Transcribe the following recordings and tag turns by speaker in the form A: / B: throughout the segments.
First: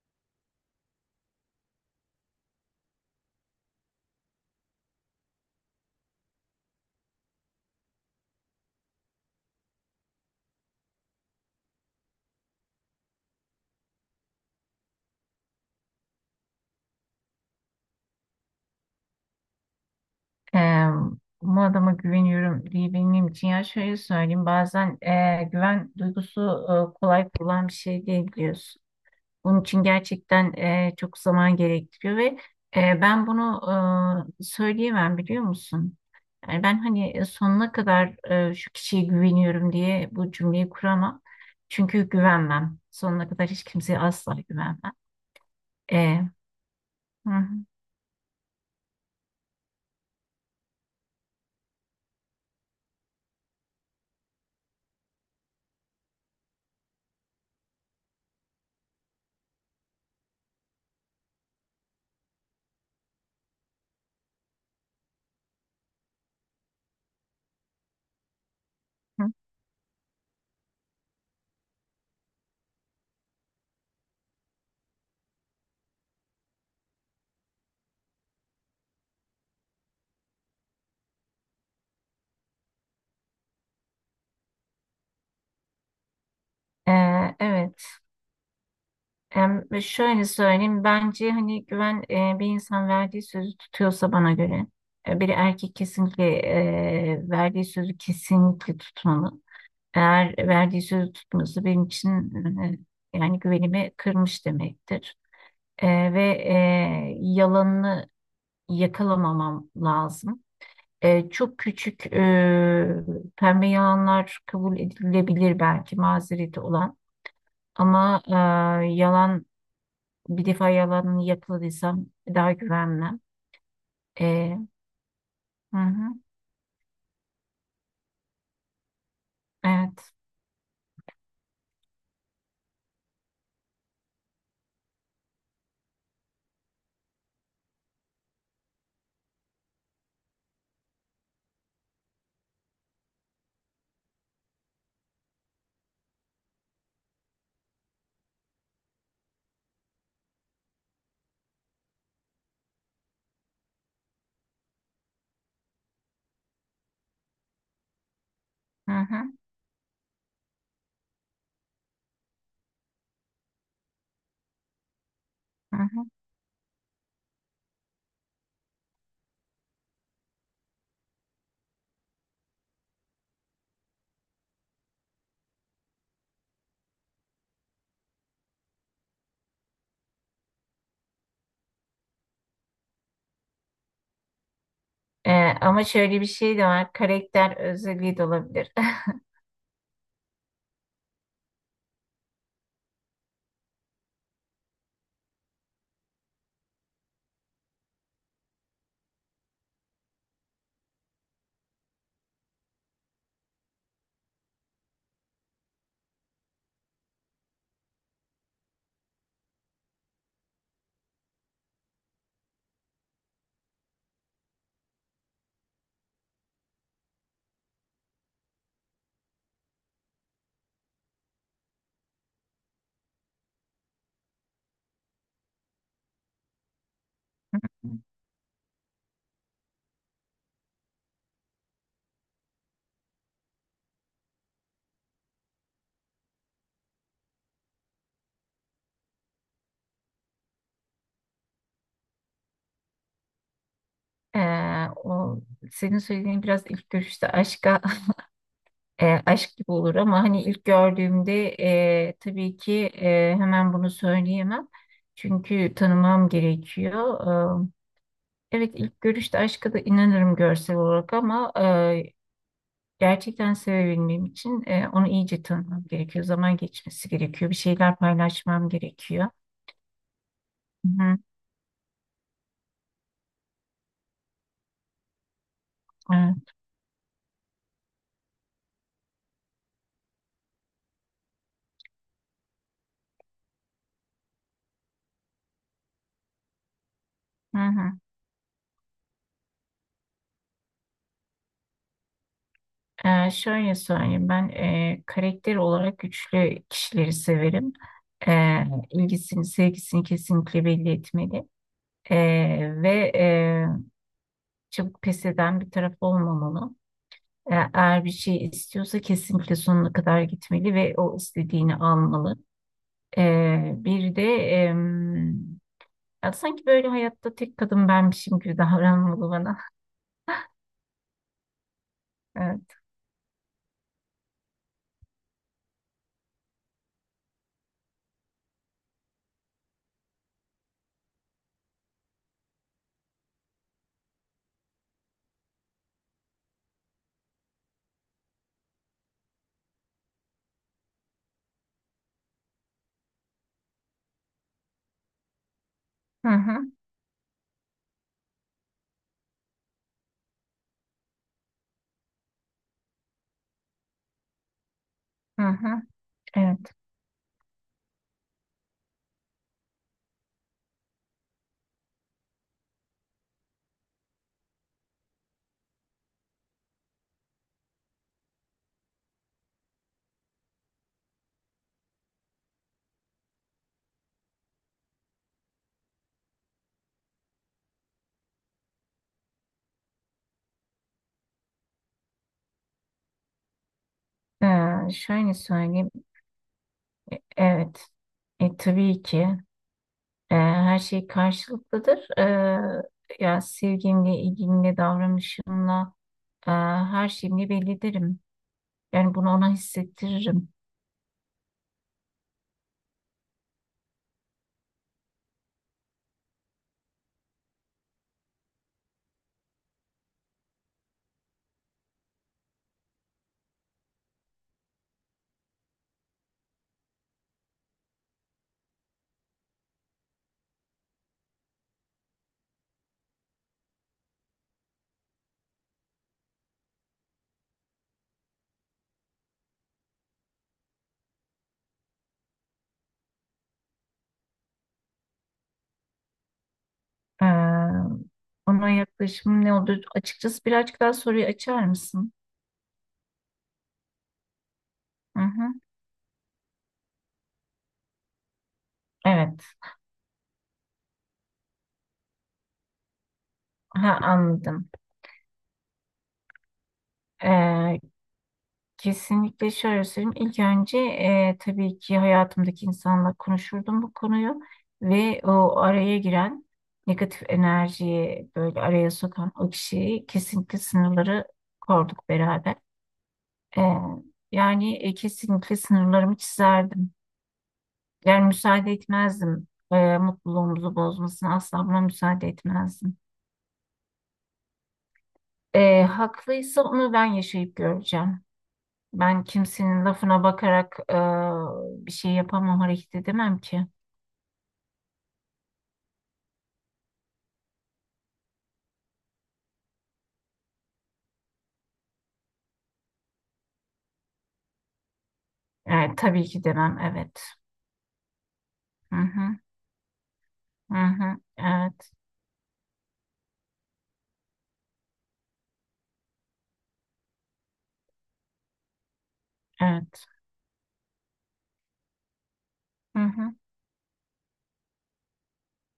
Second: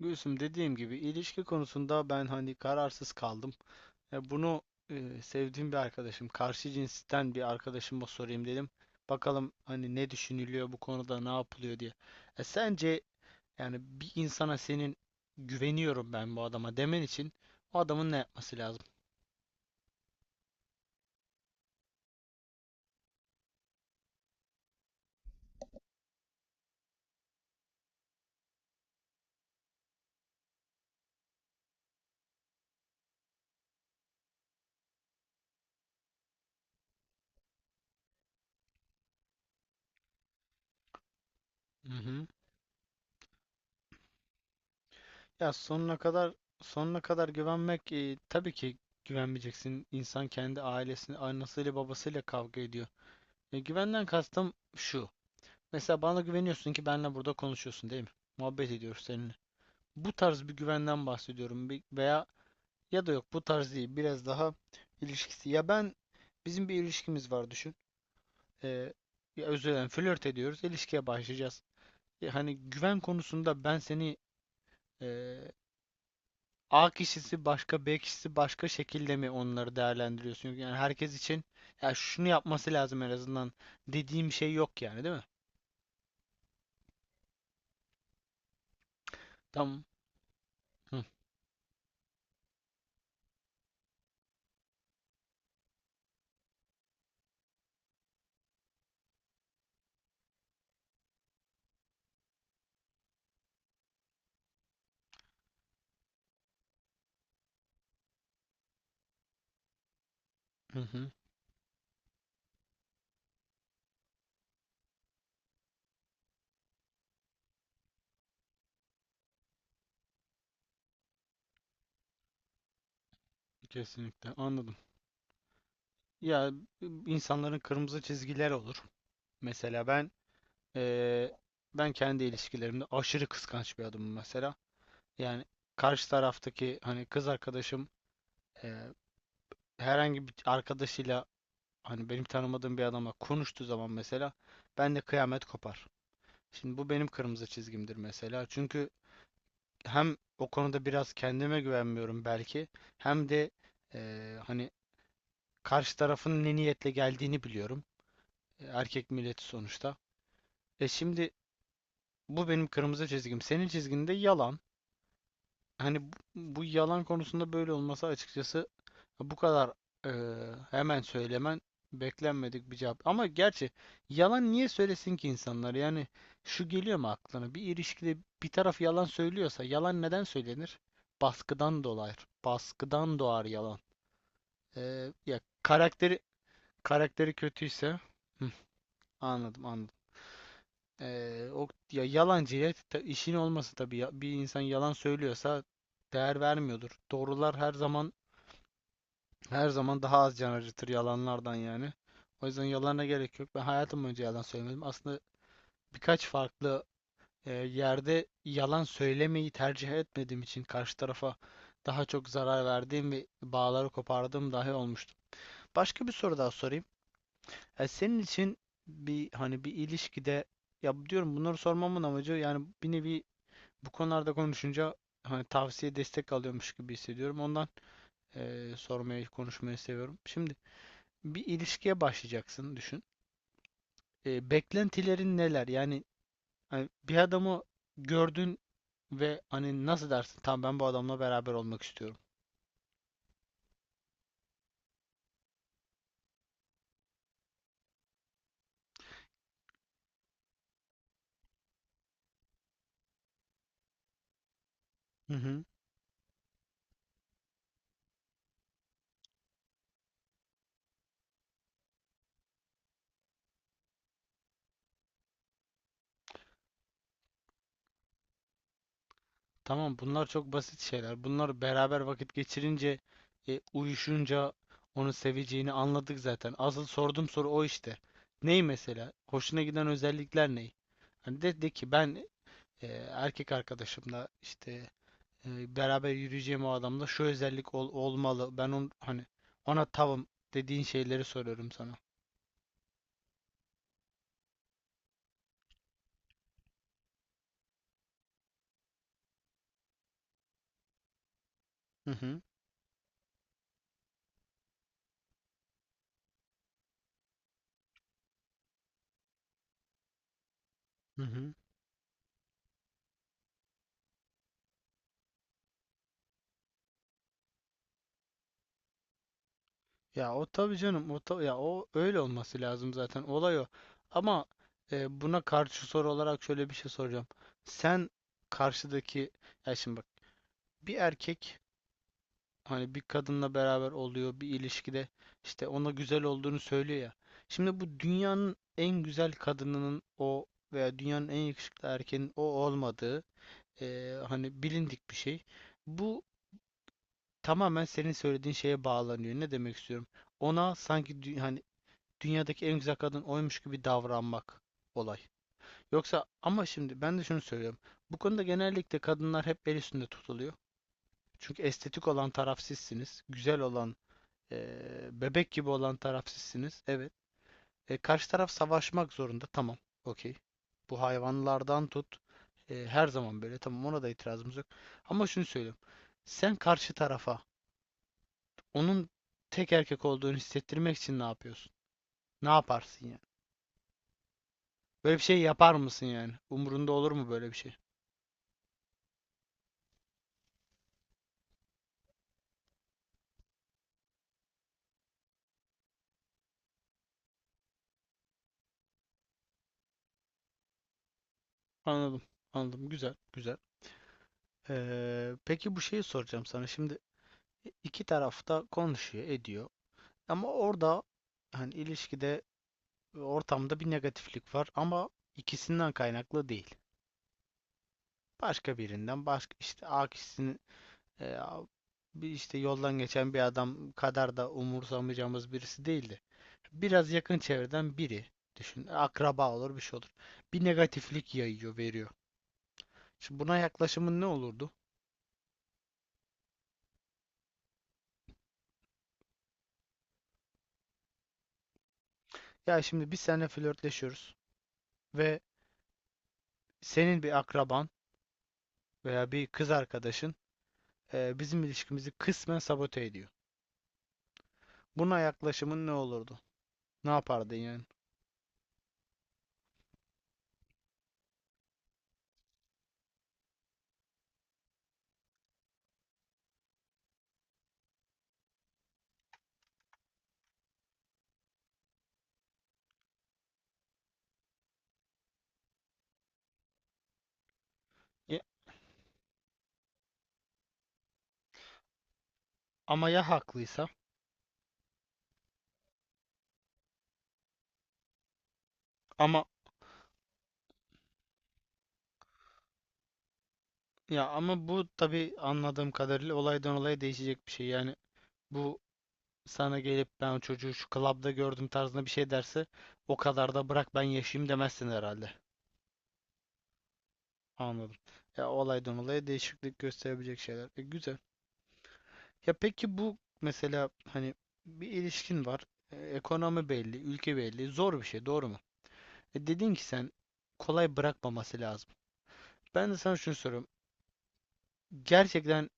A: Gülsüm, dediğim gibi, ilişki konusunda ben hani kararsız kaldım. E, bunu sevdiğim bir arkadaşım, karşı cinsten bir arkadaşıma sorayım dedim. Bakalım hani ne düşünülüyor bu konuda, ne yapılıyor diye. Sence yani bir insana senin güveniyorum ben bu adama demen için o adamın ne yapması lazım?
B: Eee, Bu adama güveniyorum diyebilmem için ya şöyle söyleyeyim, bazen güven duygusu kolay kurulan bir şey değil, biliyorsun. Bunun için gerçekten çok zaman gerektiriyor ve ben bunu söyleyemem, biliyor musun? Yani ben hani sonuna kadar şu kişiye güveniyorum diye bu cümleyi kuramam.
A: Hı
B: Çünkü
A: hı.
B: güvenmem. Sonuna kadar hiç kimseye asla güvenmem.
A: Ya sonuna
B: Eee,
A: kadar sonuna kadar
B: hı hı.
A: güvenmek, tabii ki güvenmeyeceksin. İnsan kendi ailesini, annesiyle babasıyla kavga ediyor. Güvenden kastım şu. Mesela bana güveniyorsun ki benle burada konuşuyorsun değil mi? Muhabbet ediyoruz seninle. Bu tarz bir güvenden bahsediyorum. Bir- veya ya da yok, bu tarz değil, biraz daha ilişkisi. Ya bizim bir ilişkimiz var düşün. Ee,
B: hı.
A: Ya, özür dilerim, flört ediyoruz, ilişkiye başlayacağız. Ya hani güven konusunda e, A kişisi başka, B kişisi başka şekilde mi onları değerlendiriyorsun? Yani herkes için ya şunu yapması lazım en azından dediğim şey yok yani, değil mi?
B: Evet. Ve
A: Tamam.
B: şöyle söyleyeyim,
A: Hı
B: bence hani güven, bir insan verdiği sözü tutuyorsa bana göre. Bir erkek kesinlikle verdiği sözü kesinlikle tutmalı. Eğer verdiği sözü tutmuyorsa benim için, e, yani güvenimi kırmış demektir. E, ve yalanını yakalamamam lazım.
A: hı. Hı.
B: Çok küçük, pembe yalanlar kabul edilebilir, belki mazereti olan. Ama e, yalan bir defa yalanını yakaladıysam daha güvenmem.
A: Kesinlikle
B: Ee,
A: anladım.
B: hı hı,
A: Ya, insanların kırmızı çizgiler olur. Mesela
B: evet.
A: eee, ben kendi ilişkilerimde aşırı kıskanç bir adamım mesela. Yani karşı taraftaki hani kız arkadaşım, eee, herhangi bir arkadaşıyla, hani benim tanımadığım bir adamla konuştuğu zaman mesela, ben de kıyamet kopar. Şimdi bu benim kırmızı çizgimdir mesela. Çünkü hem o konuda biraz kendime güvenmiyorum belki, hem de hani karşı tarafın ne niyetle geldiğini biliyorum.
B: Hı
A: Erkek
B: hı,
A: milleti sonuçta. Şimdi, bu benim kırmızı çizgim. Senin çizginde yalan.
B: hı
A: Hani
B: hı.
A: bu yalan konusunda böyle olması, açıkçası bu kadar hemen söylemen, beklenmedik bir cevap. Ama gerçi yalan niye söylesin ki insanlar? Yani şu geliyor mu aklına? Bir ilişkide bir taraf yalan söylüyorsa yalan neden söylenir? Baskıdan dolayı. Baskıdan doğar yalan.
B: Ee,
A: Ya,
B: Ama
A: karakteri
B: şöyle bir şey de var.
A: karakteri
B: Karakter
A: kötüyse.
B: özelliği de
A: Hı,
B: olabilir.
A: anladım anladım. O ya yalancıya ta- işin olması tabii ya, bir insan yalan söylüyorsa değer vermiyordur. Doğrular her zaman, her zaman daha az can acıtır yalanlardan yani. O yüzden yalana gerek yok. Ben hayatım boyunca yalan söylemedim. Aslında birkaç farklı yerde yalan söylemeyi tercih etmediğim için karşı tarafa daha çok zarar verdiğim ve bağları kopardığım dahi olmuştu. Başka bir soru daha sorayım. Senin için hani bir ilişkide, ya, diyorum bunları sormamın amacı yani bir nevi, bu konularda konuşunca hani tavsiye, destek alıyormuş gibi hissediyorum. Ondan sormayı, konuşmayı seviyorum. Şimdi bir ilişkiye başlayacaksın düşün. Beklentilerin neler? Yani hani bir adamı gördün ve hani nasıl dersin? Tamam, ben bu adamla beraber olmak istiyorum.
B: O senin söylediğin biraz ilk görüşte aşka aşk gibi olur, ama hani ilk gördüğümde tabii ki hemen bunu söyleyemem.
A: Hı hı.
B: Çünkü tanımam gerekiyor. Ee, evet, ilk görüşte aşka da inanırım, görsel olarak, ama gerçekten sevebilmem için onu iyice tanımam gerekiyor. Zaman geçmesi gerekiyor. Bir şeyler paylaşmam gerekiyor.
A: Tamam, bunlar çok basit
B: Hı hı,
A: şeyler. Bunlar beraber vakit geçirince, uyuşunca onu seveceğini anladık zaten.
B: evet,
A: Asıl sorduğum soru o işte. Ney mesela? Hoşuna giden özellikler ney? Hani de ki ben, e, erkek arkadaşımla işte beraber yürüyeceğim o adamda şu
B: hı
A: özellik ol-
B: hı.
A: olmalı. Ben hani ona tavım dediğin şeyleri soruyorum sana.
B: Şöyle söyleyeyim, ben karakter olarak güçlü kişileri severim. E, ilgisini, sevgisini kesinlikle belli etmeli.
A: Hı
B: E,
A: hı.
B: ve çabuk pes eden bir taraf olmamalı. Eğer bir şey istiyorsa kesinlikle sonuna kadar gitmeli ve o
A: Hı hı.
B: istediğini almalı. Bir de... Ya sanki böyle hayatta tek kadın benmişim gibi davranmalı bana.
A: Ya o tabii canım, ya o öyle olması
B: Evet.
A: lazım zaten, olay o. Ama buna karşı soru olarak şöyle bir şey soracağım. Sen karşıdaki, ya şimdi bak, bir erkek hani bir kadınla beraber oluyor bir ilişkide, işte ona güzel olduğunu söylüyor ya. Şimdi bu dünyanın en güzel kadınının o veya dünyanın en yakışıklı erkeğinin o olmadığı, hani, bilindik bir şey. Bu
B: Hı hı,
A: tamamen senin söylediğin şeye bağlanıyor. Ne demek istiyorum? Ona sanki dü- hani dünyadaki en güzel kadın oymuş gibi davranmak olay.
B: hı hı.
A: Yoksa, ama
B: Evet.
A: şimdi ben de şunu söylüyorum. Bu konuda genellikle kadınlar hep el üstünde tutuluyor. Çünkü estetik olan taraf sizsiniz. Güzel olan, bebek gibi olan taraf sizsiniz. Evet. Karşı taraf savaşmak zorunda. Tamam. Okey. Bu hayvanlardan tut, her zaman böyle. Tamam, ona da itirazımız yok. Ama şunu söyleyeyim. Sen karşı tarafa onun tek erkek olduğunu hissettirmek için ne yapıyorsun? Ne yaparsın yani? Böyle bir
B: Şöyle
A: şey yapar
B: söyleyeyim.
A: mısın yani? Umurunda olur mu böyle bir şey?
B: Evet. Tabii ki her şey karşılıklıdır. Ya sevgimle, ilgimle, davranışımla, her şeyimle belli ederim. Yani bunu ona hissettiririm.
A: Anladım. Anladım. Güzel. Güzel. Peki, bu şeyi soracağım sana. Şimdi iki tarafta konuşuyor, ediyor. Ama orada hani ilişkide, ortamda bir negatiflik var ama ikisinden kaynaklı değil. Başka birinden, başka işte A kişisinin, e, bir işte yoldan geçen bir adam kadar da umursamayacağımız birisi değildi. Biraz yakın çevreden biri düşün. Akraba olur, bir şey olur. Bir negatiflik yayıyor, veriyor. Şimdi buna yaklaşımın ne olurdu?
B: Ee, Ona yaklaşımım ne olur? Açıkçası birazcık daha soruyu açar mısın?
A: Ya şimdi biz seninle flörtleşiyoruz
B: Hı
A: ve
B: hı.
A: senin bir akraban veya bir
B: Evet.
A: kız arkadaşın, bizim ilişkimizi kısmen sabote ediyor.
B: Ha, anladım.
A: Buna yaklaşımın ne olurdu? Ne yapardın
B: Ee,
A: yani?
B: Kesinlikle şöyle söyleyeyim. İlk önce tabii ki hayatımdaki insanla konuşurdum bu konuyu ve o araya giren negatif enerjiyi, böyle araya sokan o kişiyi, kesinlikle sınırları korduk beraber. E, yani kesinlikle sınırlarımı çizerdim. Yani
A: E,
B: müsaade etmezdim, mutluluğumuzu bozmasına asla buna müsaade etmezdim.
A: Ama ya haklıysa?
B: E, haklıysa onu ben yaşayıp göreceğim. Ben
A: Ama
B: kimsenin lafına bakarak bir şey yapamam, hareket edemem ki.
A: ama bu tabii anladığım kadarıyla olaydan olaya değişecek bir şey. Yani bu sana gelip ben o çocuğu şu klapta gördüm tarzında bir şey derse, o kadar da bırak ben yaşayayım demezsin herhalde.
B: Evet, tabii ki demem, evet.
A: Anladım. Ya
B: Hı
A: olaydan olaya
B: hı,
A: değişiklik gösterebilecek şeyler.
B: hı
A: Güzel.
B: hı, evet,
A: Ya peki, bu mesela hani bir ilişkin var. Ekonomi belli, ülke belli. Zor bir şey, doğru mu? Dedin ki
B: evet,
A: sen kolay bırakmaması lazım. Ben de
B: hı
A: sana şunu
B: hı,
A: soruyorum. Gerçekten,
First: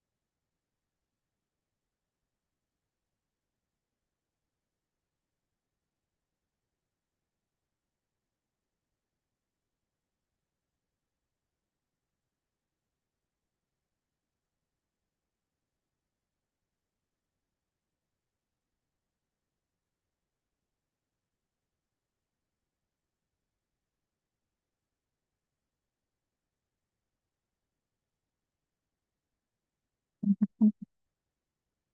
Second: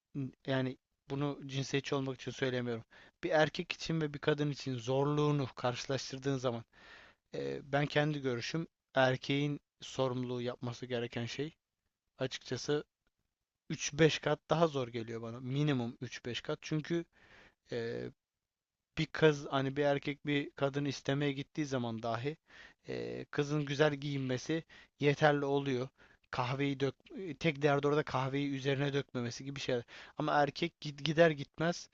A: yani bunu cinsiyetçi olmak için söylemiyorum. Bir erkek için ve bir kadın için zorluğunu karşılaştırdığın zaman, ben kendi görüşüm, erkeğin sorumluluğu yapması gereken şey açıkçası 3-5 kat daha zor geliyor bana. Minimum 3-5 kat. Çünkü e, bir kız, hani bir erkek bir kadını istemeye gittiği zaman dahi, kızın güzel giyinmesi yeterli oluyor. Kahveyi dök, tek derdi orada kahveyi üzerine dökmemesi gibi şeyler. Ama erkek gid- gider gitmez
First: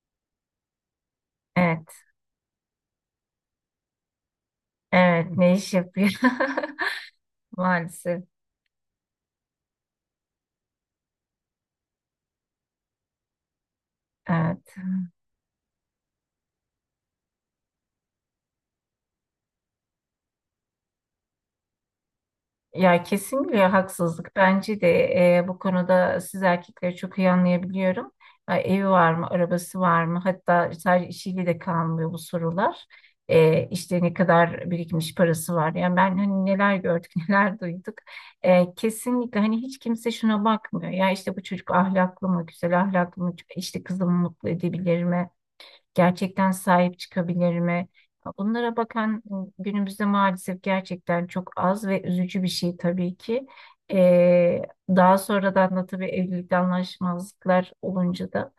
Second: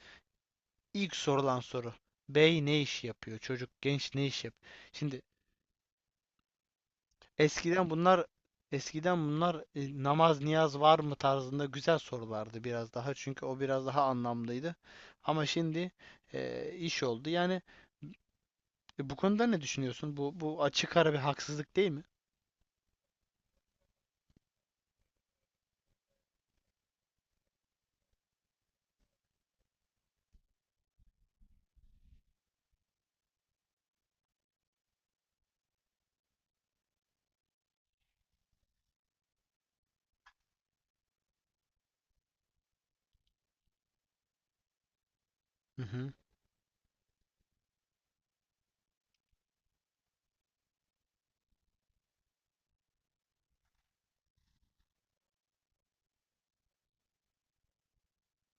A: ilk sorulan soru.
B: evet,
A: Bey ne iş yapıyor? Çocuk genç ne iş yap? Şimdi
B: evet, ne iş yapıyor?
A: eskiden
B: Maalesef,
A: bunlar, eskiden bunlar, namaz niyaz var mı tarzında güzel sorulardı biraz daha. Çünkü o biraz daha
B: evet.
A: anlamlıydı. Ama şimdi iş oldu. Yani bu konuda ne düşünüyorsun? Bu açık ara bir haksızlık değil mi?
B: Ya kesinlikle haksızlık. Bence de bu konuda siz erkekleri çok iyi anlayabiliyorum. Ha, evi var mı, arabası var mı? Hatta sadece işiyle de kalmıyor bu sorular. İşte ne kadar birikmiş parası var. Yani ben hani neler gördük, neler duyduk. Kesinlikle hani hiç kimse şuna bakmıyor. Ya işte bu çocuk ahlaklı mı, güzel ahlaklı mı? İşte kızımı mutlu edebilir mi?
A: Hı hı.
B: Gerçekten sahip çıkabilir mi? Bunlara bakan günümüzde maalesef gerçekten çok az ve üzücü bir şey tabii ki. Ee, Daha sonradan da tabii evlilikte anlaşmazlıklar olunca da,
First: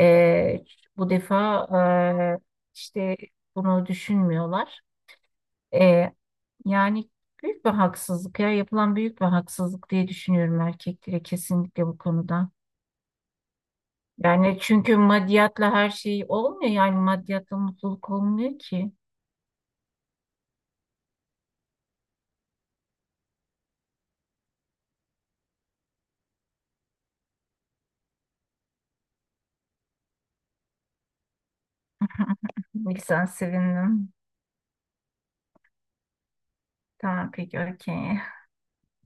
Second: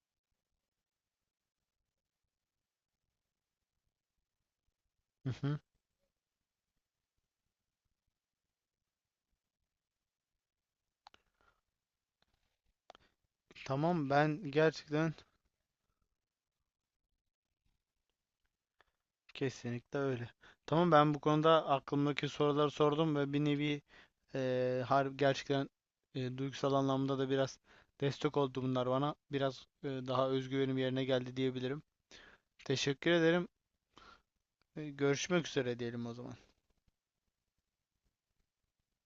B: ee, bu defa ee, işte bunu düşünmüyorlar.
A: Hı hı.
B: Ee, Yani büyük bir haksızlık, ya, yapılan büyük bir haksızlık diye düşünüyorum erkeklere kesinlikle bu konuda.
A: Tamam, ben
B: Yani çünkü
A: gerçekten
B: maddiyatla her şey olmuyor, yani maddiyatla mutluluk olmuyor ki.
A: kesinlikle öyle. Tamam, ben bu konuda aklımdaki soruları sordum ve bir nevi harbi, gerçekten, duygusal anlamda da biraz destek oldu bunlar bana. Biraz daha özgüvenim yerine geldi diyebilirim.
B: Ne
A: Teşekkür
B: güzel,
A: ederim.
B: sevindim.
A: Görüşmek üzere diyelim o zaman.
B: Tamam, peki, okey.